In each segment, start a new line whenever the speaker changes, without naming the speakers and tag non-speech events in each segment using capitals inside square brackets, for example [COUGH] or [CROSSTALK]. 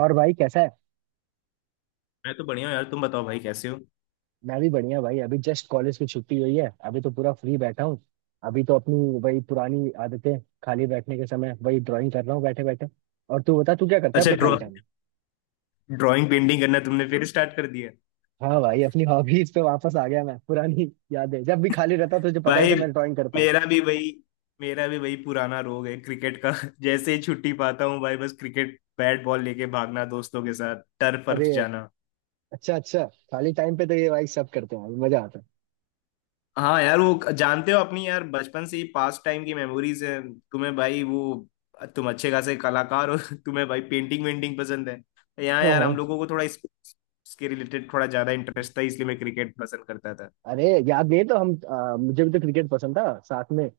और भाई कैसा है?
मैं तो बढ़िया हूँ यार। तुम बताओ भाई कैसे हो।
मैं भी बढ़िया भाई। अभी जस्ट कॉलेज की छुट्टी हुई है। अभी तो पूरा फ्री बैठा हूँ। अभी तो अपनी वही पुरानी आदतें। खाली बैठने के समय वही ड्राइंग कर रहा हूँ बैठे बैठे। और तू बता, तू क्या करता है
अच्छा,
अपने खाली
ड्रॉ
टाइम में?
ड्राइंग पेंटिंग करना तुमने फिर स्टार्ट कर दिया?
हाँ भाई, अपनी हॉबीज पे वापस आ गया मैं। पुरानी यादें, जब भी खाली रहता तुझे पता ही
भाई,
था मैं ड्राइंग करता हूँ।
मेरा भी वही मेरा भी वही पुराना रोग है क्रिकेट का। [LAUGHS] जैसे ही छुट्टी पाता हूँ भाई, बस क्रिकेट बैट बॉल लेके भागना, दोस्तों के साथ टर्फ वर्फ
अरे,
जाना।
अच्छा अच्छा। खाली टाइम पे तो ये भाई सब करते हैं, मजा आता है।
हाँ यार, वो जानते हो अपनी यार बचपन से ही पास्ट टाइम की मेमोरीज है। तुम्हें भाई वो, तुम अच्छे खासे कलाकार हो। [LAUGHS] तुम्हें भाई पेंटिंग वेंटिंग पसंद है। यहाँ
हाँ
यार
हाँ।
हम लोगों को थोड़ा इसके रिलेटेड थोड़ा ज्यादा इंटरेस्ट था, इसलिए मैं क्रिकेट पसंद करता था।
अरे याद नहीं है तो हम मुझे भी तो क्रिकेट पसंद था साथ में।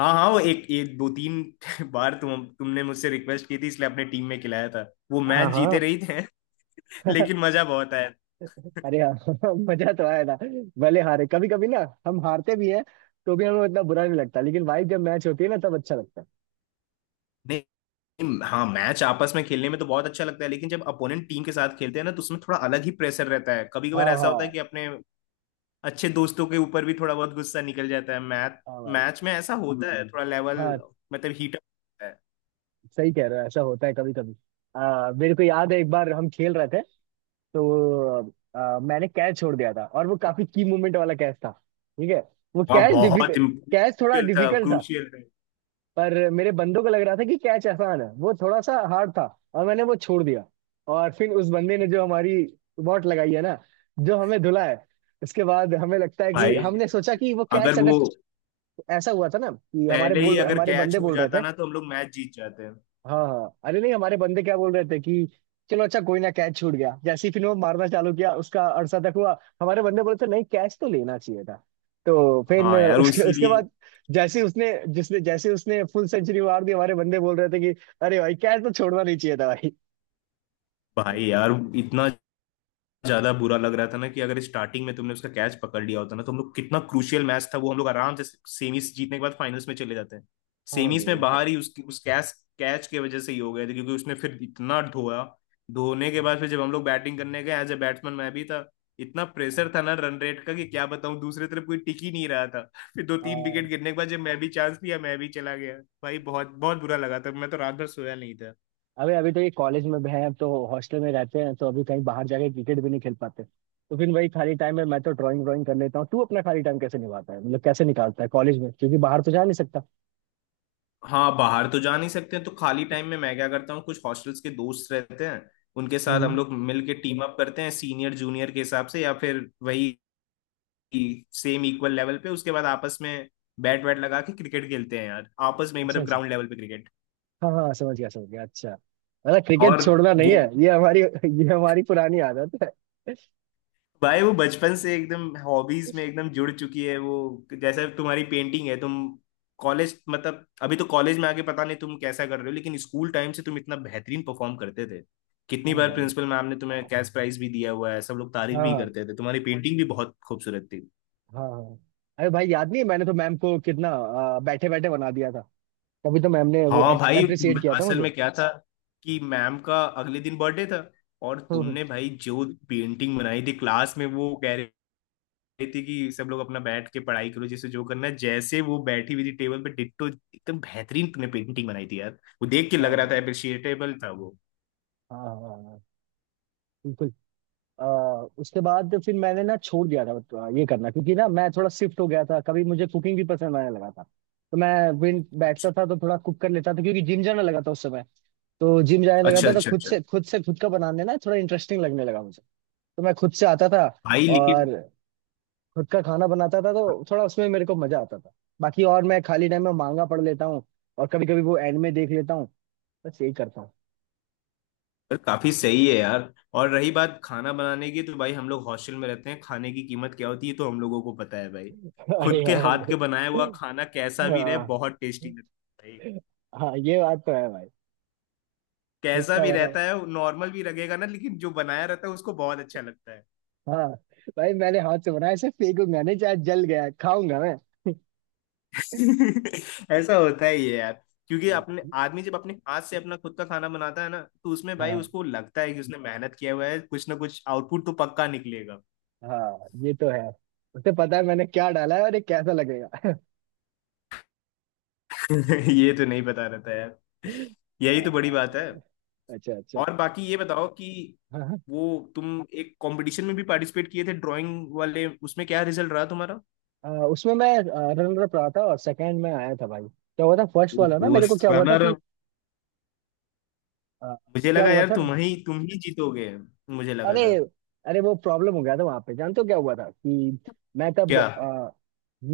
हाँ हाँ, वो एक एक दो तीन [LAUGHS] बार तुमने मुझसे रिक्वेस्ट की थी, इसलिए अपने टीम में खिलाया था। वो मैच जीते
हाँ
रही थे [LAUGHS]
हाँ।
लेकिन
[LAUGHS]
मजा बहुत आया।
अरे हाँ [LAUGHS] मजा तो आया था। भले हारे कभी कभी ना, हम हारते भी हैं तो भी हमें उतना बुरा नहीं लगता, लेकिन भाई जब मैच होती है ना तब अच्छा लगता है।
नहीं, हाँ, मैच आपस में खेलने में तो बहुत अच्छा लगता है लेकिन जब अपोनेंट टीम के साथ खेलते हैं ना, तो उसमें थोड़ा अलग ही प्रेशर रहता है। कभी
हाँ
कभार ऐसा होता है कि
हाँ।
अपने अच्छे दोस्तों के ऊपर भी थोड़ा बहुत गुस्सा निकल जाता है। मैच
हाँ भाई।
मैच में ऐसा होता है। हम्म। थोड़ा लेवल
हाँ।
मतलब हीट अप होता है।
सही कह रहे हो, ऐसा होता है कभी कभी। मेरे को याद है, एक बार हम खेल रहे थे तो मैंने कैच छोड़ दिया था, और वो काफी की मूवमेंट वाला कैच था। ठीक है। वो
हाँ,
कैच
बहुत
डिफिकल्ट, कैच थोड़ा
क्रूशियल था,
डिफिकल्ट था।
क्रूशियल था।
पर मेरे बंदों को लग रहा था कि कैच आसान है, वो थोड़ा सा हार्ड था, और मैंने वो छोड़ दिया। और फिर उस बंदे ने जो हमारी वॉट लगाई है ना, जो हमें धुला है, उसके बाद हमें लगता है कि
भाई
हमने सोचा कि वो
अगर
कैच अगर।
वो
ऐसा हुआ था ना कि
पहले ही अगर
हमारे
कैच
बंदे
हो
बोल रहे
जाता
थे।
ना, तो हम लोग मैच जीत जाते हैं।
हाँ हाँ। अरे नहीं, हमारे बंदे क्या बोल रहे थे कि चलो अच्छा, कोई ना, कैच छूट गया। जैसे ही फिर वो मारना चालू किया उसका, अरसा तक हुआ। हमारे बंदे बोले थे नहीं, कैच तो लेना चाहिए था। तो फिर
हाँ यार
उसके उसके
उसीलिए।
बाद, जैसे ही उसने फुल सेंचुरी मार दी, हमारे बंदे बोल रहे थे कि अरे भाई कैच तो छोड़ना नहीं चाहिए था भाई।
भाई यार इतना ज्यादा बुरा लग रहा था ना कि अगर स्टार्टिंग में तुमने उसका कैच पकड़ लिया होता ना, तो हम लोग, कितना क्रूशियल मैच था वो, हम लोग आराम से सेमीज जीतने के बाद फाइनल्स में चले जाते हैं।
हाँ
सेमीज
बे
में
एकदम।
बाहर ही उसकी उस कैच कैच की वजह से ही हो गए थे, क्योंकि उसने फिर इतना धोया, धोने के बाद फिर जब हम लोग बैटिंग करने गए, एज ए बैट्समैन मैं भी था, इतना प्रेशर था ना रन रेट का कि क्या बताऊं, दूसरी तरफ कोई टिक ही नहीं रहा था। फिर दो तीन
हाँ।
विकेट गिरने के बाद जब मैं भी चांस लिया, मैं भी चला गया। भाई बहुत बहुत बुरा लगा था, मैं तो रात भर सोया नहीं।
अबे अभी तो ये कॉलेज में भी है, अब तो हॉस्टल में रहते हैं तो अभी कहीं बाहर जाके क्रिकेट भी नहीं खेल पाते। तो फिर वही खाली टाइम में मैं तो ड्राइंग ड्राइंग कर लेता हूँ। तू अपना खाली टाइम कैसे निभाता है, मतलब कैसे निकालता है कॉलेज में, क्योंकि बाहर तो जा नहीं सकता?
हाँ, बाहर तो जा नहीं सकते, तो खाली टाइम में मैं क्या करता हूँ, कुछ हॉस्टल्स के दोस्त रहते हैं, उनके साथ
हम्म।
हम लोग मिल के टीम अप करते हैं सीनियर जूनियर के हिसाब से, या फिर वही सेम इक्वल लेवल पे। उसके बाद आपस में बैट वैट लगा के क्रिकेट खेलते हैं यार, आपस में ही
अच्छा
मतलब
अच्छा।
ग्राउंड लेवल पे क्रिकेट।
हाँ हाँ, समझ गया समझ गया। अच्छा। मतलब क्रिकेट
और
छोड़ना नहीं
वो,
है, ये हमारी पुरानी आदत है।
भाई वो बचपन से एकदम हॉबीज में एकदम जुड़ चुकी है वो, जैसे तुम्हारी पेंटिंग है, तुम कॉलेज मतलब अभी तो कॉलेज में आके पता नहीं तुम कैसा कर रहे हो लेकिन स्कूल टाइम से तुम इतना बेहतरीन परफॉर्म करते थे।
हाँ
कितनी बार
भाई।
प्रिंसिपल मैम ने तुम्हें कैश प्राइज भी दिया हुआ है, सब लोग तारीफ
हाँ
भी
हाँ।
करते थे, तुम्हारी पेंटिंग भी बहुत खूबसूरत थी।
हाँ हाँ। अरे भाई याद नहीं है, मैंने तो मैम को कितना बैठे बैठे बना दिया था। तभी तो मैम ने वो
हाँ भाई,
अप्रिसिएट किया था
असल
मुझे।
में क्या था कि मैम का अगले दिन बर्थडे था, और
हम्म। हम्म।
तुमने भाई जो पेंटिंग बनाई थी क्लास में, वो कह रहे रही थी कि सब लोग अपना बैठ के पढ़ाई करो, जिसे जो करना है, जैसे वो बैठी हुई थी टेबल पे डिट्टो एकदम बेहतरीन ने पेंटिंग बनाई थी यार। वो देख के लग
हाँ
रहा था
भाई।
अप्रिशिएटेबल था वो।
हाँ हाँ। हाँ। बिल्कुल। आ, उसके बाद फिर मैंने ना छोड़ दिया था ये करना, क्योंकि ना मैं थोड़ा शिफ्ट हो गया था। कभी मुझे कुकिंग भी पसंद आने लगा था, तो मैं विन
अच्छा
बैठता था तो थोड़ा कुक कर लेता था, क्योंकि जिम जाने लगा था उस समय। तो जिम जाने लगा
अच्छा।
था
हम्म,
तो
अच्छा
खुद
अच्छा।
से खुद से खुद का बनाने ना थोड़ा इंटरेस्टिंग लगने लगा मुझे। तो मैं खुद से आता था
भाई लेकिन
और खुद का खाना बनाता था, तो थोड़ा उसमें मेरे को मजा आता था। बाकी और मैं खाली टाइम में मांगा पढ़ लेता हूँ। और कभी कभी वो एंड में देख लेता हूँ। बस यही करता हूँ।
पर काफी सही है यार। और रही बात खाना बनाने की, तो भाई हम लोग हॉस्टल में रहते हैं, खाने की कीमत क्या होती है तो हम लोगों को पता है भाई।
[LAUGHS] अरे
खुद के
हाँ
हाथ के बनाया
भाई।
हुआ खाना कैसा भी रहे
हाँ
बहुत टेस्टी लगता है भाई।
हाँ, ये बात तो है भाई। खुद
कैसा
का
भी
बना।
रहता है, नॉर्मल भी लगेगा ना, लेकिन जो बनाया रहता है उसको बहुत अच्छा लगता है।
हाँ भाई, मैंने हाथ से बनाया ऐसे फेंकूंगा नहीं, चाहे जल गया खाऊंगा मैं।
[LAUGHS] ऐसा होता ही है यार, क्योंकि
हाँ
अपने आदमी जब अपने हाथ से अपना खुद का खाना बनाता है ना, तो उसमें भाई
हाँ।
उसको लगता है कि उसने मेहनत किया हुआ है, कुछ ना कुछ आउटपुट तो पक्का निकलेगा।
हाँ, ये तो है। उसे पता है मैंने क्या डाला है और ये कैसा लगेगा।
[LAUGHS] ये तो नहीं पता रहता यार,
[LAUGHS]
यही तो बड़ी बात है।
हाँ। अच्छा अच्छा।
और बाकी ये बताओ कि
हाँ हाँ।
वो, तुम एक कंपटीशन में भी पार्टिसिपेट किए थे ड्राइंग वाले, उसमें क्या रिजल्ट रहा तुम्हारा?
उसमें मैं रनर अप रहा था, और सेकंड में आया था भाई। क्या हुआ था फर्स्ट वाला ना,
वो
मेरे को क्या हुआ था
रनर,
कि आ,
मुझे
क्या
लगा
हुआ
यार
था।
तुम ही जीतोगे, मुझे लगा
अरे,
था।
अरे वो प्रॉब्लम हो गया था वहां पे। जानते हो क्या हुआ था कि मैं तब
क्या?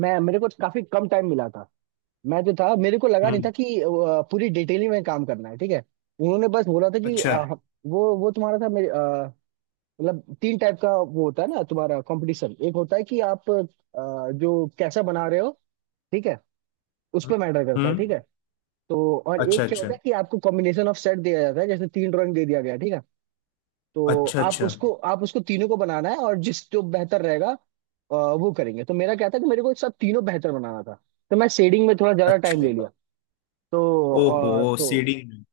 मैं मेरे को काफी कम टाइम मिला था। मैं जो था मेरे को लगा नहीं
हम्म।
था कि पूरी डिटेलिंग में काम करना है। ठीक है। उन्होंने बस बोला था कि
अच्छा।
वो तुम्हारा था, मेरे मतलब तीन टाइप का वो होता है ना तुम्हारा कंपटीशन। एक होता है कि आप जो कैसा बना रहे हो, ठीक है, उस पर मैटर करता है। ठीक
हम्म,
है। तो और
अच्छा
एक क्या
अच्छा।
होता है कि आपको कॉम्बिनेशन ऑफ सेट दिया जाता है, जैसे तीन ड्राइंग दे दिया गया। ठीक है। तो
अच्छा अच्छा।
आप उसको तीनों को बनाना है, और जिस जो बेहतर रहेगा वो करेंगे। तो मेरा क्या था कि मेरे को सब तीनों बेहतर बनाना था, तो मैं शेडिंग में थोड़ा ज्यादा टाइम
अच्छा।
ले लिया। तो
ओहो,
अ, तो
सीडिंग में।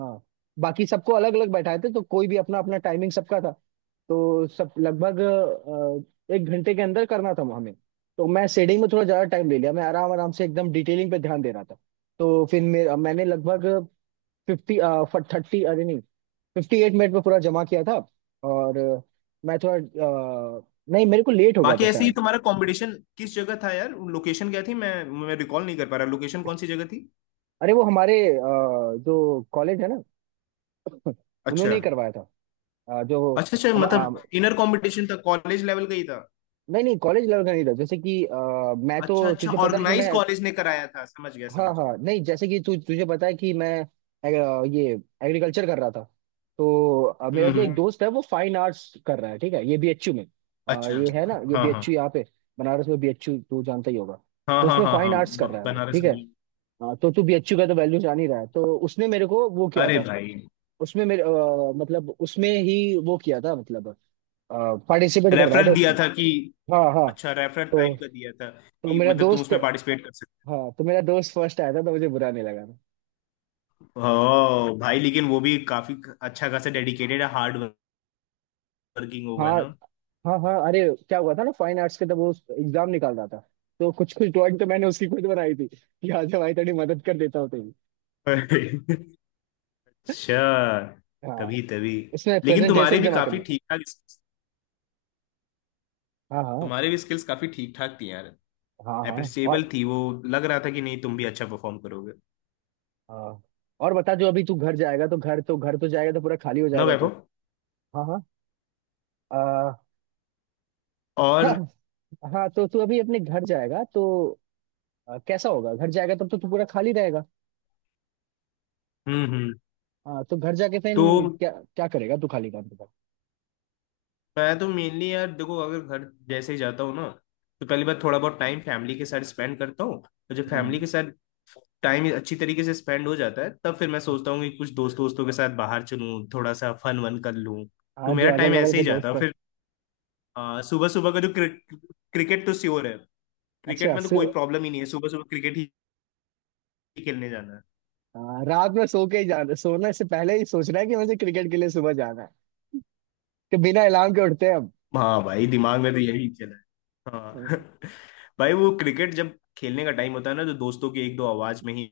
हाँ, बाकी सबको अलग अलग बैठाए थे, तो कोई भी अपना अपना टाइमिंग सबका था। तो सब लगभग 1 घंटे के अंदर करना था हमें। तो मैं शेडिंग में थोड़ा ज्यादा टाइम ले लिया, मैं आराम आराम से एकदम डिटेलिंग पे ध्यान दे रहा था। तो फिर मेरा मैंने लगभग फिफ्टी थर्टी, अरे नहीं, 58 मिनट में पूरा जमा किया था। और मैं थोड़ा नहीं, मेरे को लेट हो गया
बाकी
था
ऐसे ही
शायद।
तुम्हारा कंपटीशन किस जगह था यार? लोकेशन क्या थी? मैं रिकॉल नहीं कर पा रहा, लोकेशन कौन सी जगह थी?
अरे वो हमारे जो कॉलेज है ना,
अच्छा
उन्होंने ही करवाया था। जो
अच्छा। अच्छा
हम
मतलब इनर कंपटीशन था, कॉलेज लेवल का ही था?
नहीं नहीं, कॉलेज लेवल का नहीं था। जैसे कि मैं
अच्छा
तो,
अच्छा,
तुझे पता है कि
ऑर्गेनाइज
मैं।
कॉलेज ने कराया था, समझ गया
हाँ
समझ गया।
हाँ, नहीं जैसे कि तू तुझे पता है कि मैं एग- ये एग्रीकल्चर कर रहा था। तो मेरा जो एक
हम्म।
दोस्त है वो फाइन आर्ट्स कर रहा है, ठीक है, ये बीएचयू में।
अच्छा।
ये है ना, ये
हाँ हाँ
बीएचयू यहाँ पे बनारस में, बीएचयू तू जानता ही होगा।
हाँ
तो
हाँ।
उसमें
हाँ
फाइन
हाँ,
आर्ट्स कर रहा है वो।
बनारस
ठीक है।
में।
हाँ, तो तू बीएचयू का तो वैल्यू जान ही रहा है, तो उसने मेरे को वो किया
अरे
था।
भाई।
उसमें मेरे मतलब उसमें ही वो किया था, मतलब पार्टिसिपेट करवाया
रेफरल
था
दिया
उसने।
था कि।
हाँ हाँ।
अच्छा, रेफरल
तो
टाइप का दिया था
तो
कि
मेरा
मतलब तुम
दोस्त
उसमें पार्टिसिपेट कर सकते।
हाँ, तो मेरा दोस्त फर्स्ट आया था, तो मुझे बुरा नहीं लगा था।
ओ भाई, लेकिन वो भी काफी अच्छा खासा डेडिकेटेड है, हार्ड वर्किंग होगा
हाँ
ना।
हाँ। हाँ। अरे, क्या हुआ था ना, फाइन आर्ट्स के तब वो एग्जाम निकाल रहा था। तो कुछ कुछ ड्राइंग तो मैंने उसकी खुद बनाई थी कि आज भाई थोड़ी मदद कर देता हूँ तेरी।
अच्छा,
हाँ।
तभी तभी।
इसमें
लेकिन तुम्हारे
प्रेजेंटेशन
भी
जमा
काफी
करना।
ठीक ठाक,
हाँ हाँ।
तुम्हारे भी स्किल्स काफी ठीक ठाक थी यार,
हाँ हाँ। और।
अप्रिसिएबल थी वो। लग रहा था कि नहीं, तुम भी अच्छा परफॉर्म करोगे।
हाँ। और बता, जो अभी तू घर जाएगा तो घर तो जाएगा तो पूरा खाली हो
ना
जाएगा तू?
वैभव।
हाँ हाँ। आ,
और,
[LAUGHS] हाँ। हाँ तो तू अभी अपने घर जाएगा तो कैसा होगा, घर जाएगा तब तो तू पूरा खाली रहेगा।
हम्म।
हाँ तो घर जाके फिर
तो
क्या, क्या करेगा तू खाली काम के बाद?
मैं तो मेनली यार देखो, अगर घर जैसे ही जाता हूँ ना, तो पहली बार थोड़ा बहुत टाइम फैमिली के साथ स्पेंड करता हूँ, तो जब फैमिली
हम्म।
के साथ टाइम अच्छी तरीके से स्पेंड हो जाता है, तब फिर मैं सोचता हूँ कि कुछ दोस्तों के साथ बाहर चलूँ, थोड़ा सा फन वन कर लूँ।
हाँ,
तो
जो
मेरा
अगल
टाइम
बगल
ऐसे
के
ही जाता
दोस्त
है
है।
फिर। सुबह सुबह का जो क्रिकेट तो श्योर है, क्रिकेट
अच्छा।
में तो कोई प्रॉब्लम ही नहीं है, सुबह सुबह क्रिकेट ही खेलने जाना है।
हाँ, रात में सो के ही जाना, सोने से पहले ही सोचना है कि मुझे क्रिकेट के लिए सुबह जाना है, कि बिना अलार्म के उठते हैं।
हाँ भाई दिमाग में तो यही चला है हाँ।
हम।
[LAUGHS] भाई वो क्रिकेट जब खेलने का टाइम होता है ना, तो दोस्तों की एक दो आवाज में ही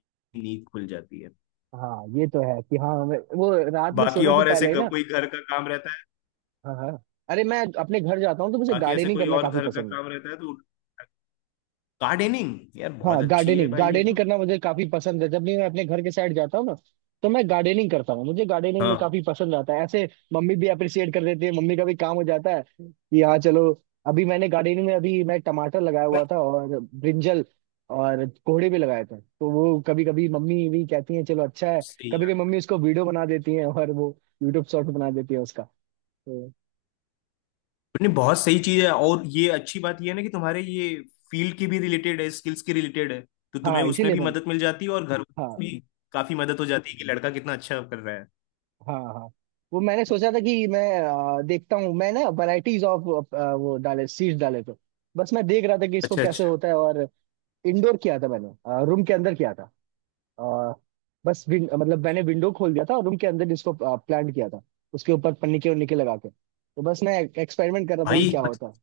नींद खुल जाती है।
हाँ ये तो है कि हाँ, हमें वो रात में
बाकी
सोने से
और ऐसे
पहले ही ना।
कोई घर का काम रहता है,
हाँ हाँ। अरे मैं अपने घर जाता हूँ तो मुझे
बाकी ऐसे
गार्डनिंग
कोई
करना
और
काफी
घर का
पसंद है।
काम रहता है तो। गार्डनिंग यार
हाँ,
बहुत अच्छी है
गार्डनिंग
भाई ये
गार्डनिंग
तो।
करना मुझे काफी पसंद है, जब भी मैं अपने घर के साइड जाता हूँ ना, तो मैं गार्डनिंग करता हूँ, मुझे गार्डनिंग में
हाँ
काफी पसंद आता है ऐसे। मम्मी भी अप्रिशिएट कर देती है, मम्मी का भी काम हो जाता है कि हाँ चलो। अभी मैंने गार्डनिंग में अभी मैं टमाटर लगाया हुआ था, और ब्रिंजल और कोहड़े भी लगाए थे, तो वो कभी कभी मम्मी भी कहती है चलो अच्छा है।
सही
कभी
यार।
कभी मम्मी उसको वीडियो बना देती है, और वो यूट्यूब शॉर्ट बना देती है उसका। तो
नहीं, बहुत सही चीज है, और ये अच्छी बात ये है ना कि तुम्हारे ये फील्ड की भी रिलेटेड है, स्किल्स की रिलेटेड है, तो तुम्हें
हाँ,
उसमें
इसीलिए
भी
मैंने।
मदद मिल जाती है और घर वालों की
हाँ।
भी काफी मदद हो जाती है कि लड़का कितना अच्छा कर रहा है।
हाँ हाँ। वो मैंने सोचा था कि मैं देखता हूँ, मैं ना वैरायटीज ऑफ वो डाले, सीड्स डाले, तो बस मैं देख रहा था कि इसको
अच्छा
कैसे
अच्छा
होता है। और इंडोर किया था मैंने, रूम के अंदर किया था। अ, बस मतलब मैंने विंडो खोल दिया था, और रूम के अंदर इसको प्लांट किया था। उसके ऊपर पन्नी के उन्नी के लगा के, तो बस मैं एक्सपेरिमेंट कर रहा था कि
भाई।
क्या होता है।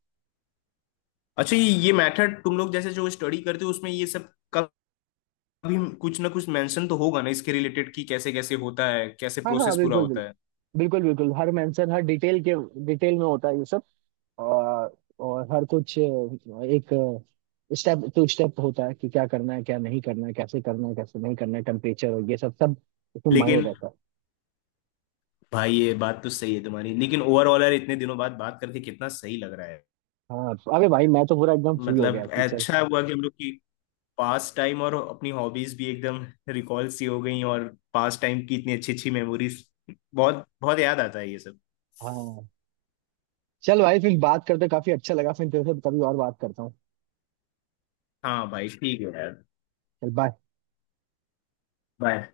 अच्छा, ये मेथड तुम लोग जैसे जो स्टडी करते हो, उसमें ये सब का भी कुछ ना कुछ मेंशन तो होगा ना इसके रिलेटेड कि कैसे कैसे होता है, कैसे
हाँ हाँ,
प्रोसेस पूरा
बिल्कुल बिल्कुल।
होता है।
बिल्कुल बिल्कुल, हर मेंशन हर डिटेल के, डिटेल में होता है ये सब। और और हर कुछ एक स्टेप टू स्टेप होता है कि क्या करना है क्या नहीं करना है कैसे करना है कैसे नहीं करना है, टेम्परेचर और ये सब सब इसमें मायने
लेकिन
रहता है।
भाई, ये बात तो सही है तुम्हारी, लेकिन ओवरऑल यार इतने दिनों बाद बात करके कितना सही लग रहा है।
हाँ, अरे भाई
यार
मैं तो पूरा एकदम फ्री हो गया
मतलब
कि चल।
अच्छा हुआ कि हम लोग की पास टाइम और अपनी हॉबीज भी एकदम रिकॉल सी हो गई, और पास टाइम की इतनी अच्छी अच्छी मेमोरीज, बहुत बहुत याद आता है ये सब।
हाँ, चल भाई फिर बात करते, काफी अच्छा लगा, फिर तेरे से कभी और बात करता हूँ।
हाँ भाई ठीक है यार।
चल, बाय।
बाय।